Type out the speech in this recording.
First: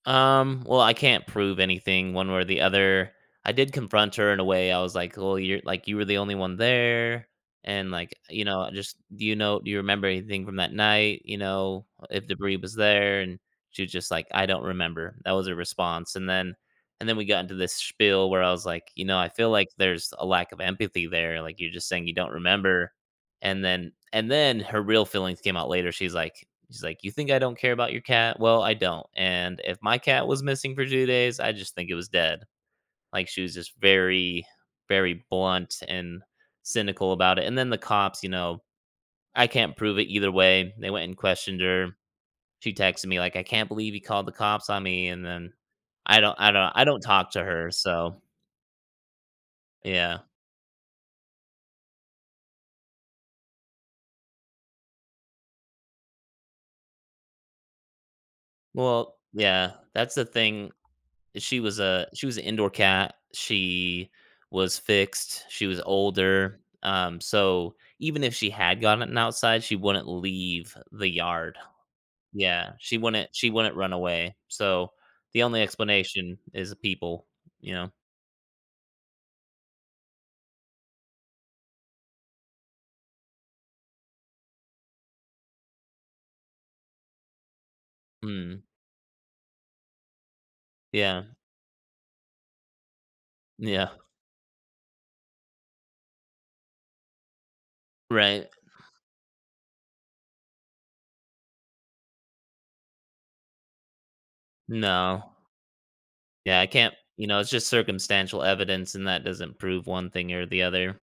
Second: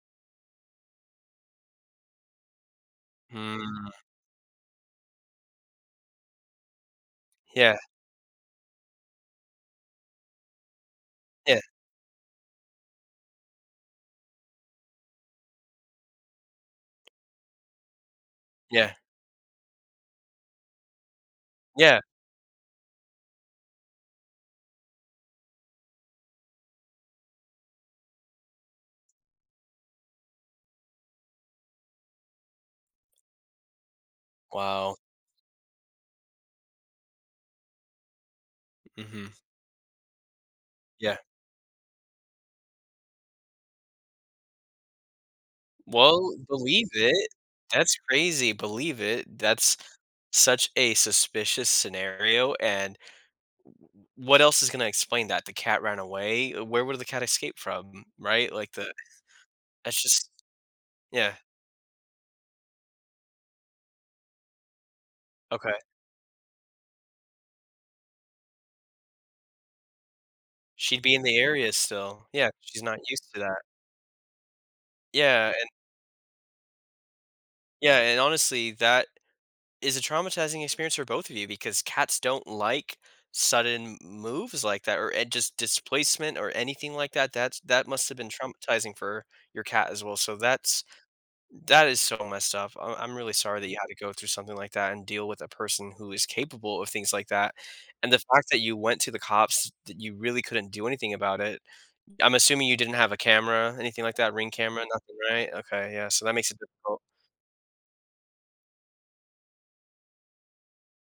Um, well, I can't prove anything one way or the other. I did Mm. confront her in a way, I was, like, "Well, you're, like you were the only one there,” Yeah. and, like, you know, just "Do you know do you remember anything from that night?" You Yeah. know, "If debris was there," and she was just, like, "I don't remember." That was her response, and then and then we got into this spiel where I was, like, Yeah. "You know, I feel like there's a lack of empathy there, like, you're just Yeah. saying, "You don't remember." And then and then her real feelings came out later she's, like she's like, "You think I don't care about your cat? Well, I don't and if my cat was missing for 2 days, I just think it was dead." Like, she was just very, Wow. very blunt and cynical about it, and then the cops, you know Mhm. I can't prove it either way, they went and Yeah. questioned her. She texted me, like, "I can't believe you called the cops on me," and then I Well, don't I don't I believe don't it. talk to her, That's so crazy, believe it, that's Yeah. such a suspicious scenario, and wh what else is gonna explain that? The cat ran away? Where would the cat escape from? M Right? Like, the Well yeah, that's that's the just thing. Yeah. She was a she was a indoor cat. She was fixed. She Okay. was older, um, so, even if she had gotten outside, she wouldn't leave She'd the be in the yard. area still, yeah. Yeah, She's not she used wouldn't to she that. wouldn't run away, so, the Yeah, only and explanation is people, you know. Yeah, and, honestly, that is a traumatizing experience for both of you because cats don't like sudden m moves like that or an just displacement or anything like that. That's that must have been Mhm. traumatizing for your cat as well, so, that's Yeah. that is so messed up, I'm I'm really sorry that you had Yeah. to go through something like that and deal with a person who is capable of things like that, and the fact Right. that you went to the cops that you really couldn't do anything about it. Uh, I'm assuming you didn't have a camera, anything like that, Ring camera, nothing, No. right? Okay, yeah, so that makes it Yeah, I can't difficult. you know, it's just circumstantial evidence, and that doesn't prove one thing or the other.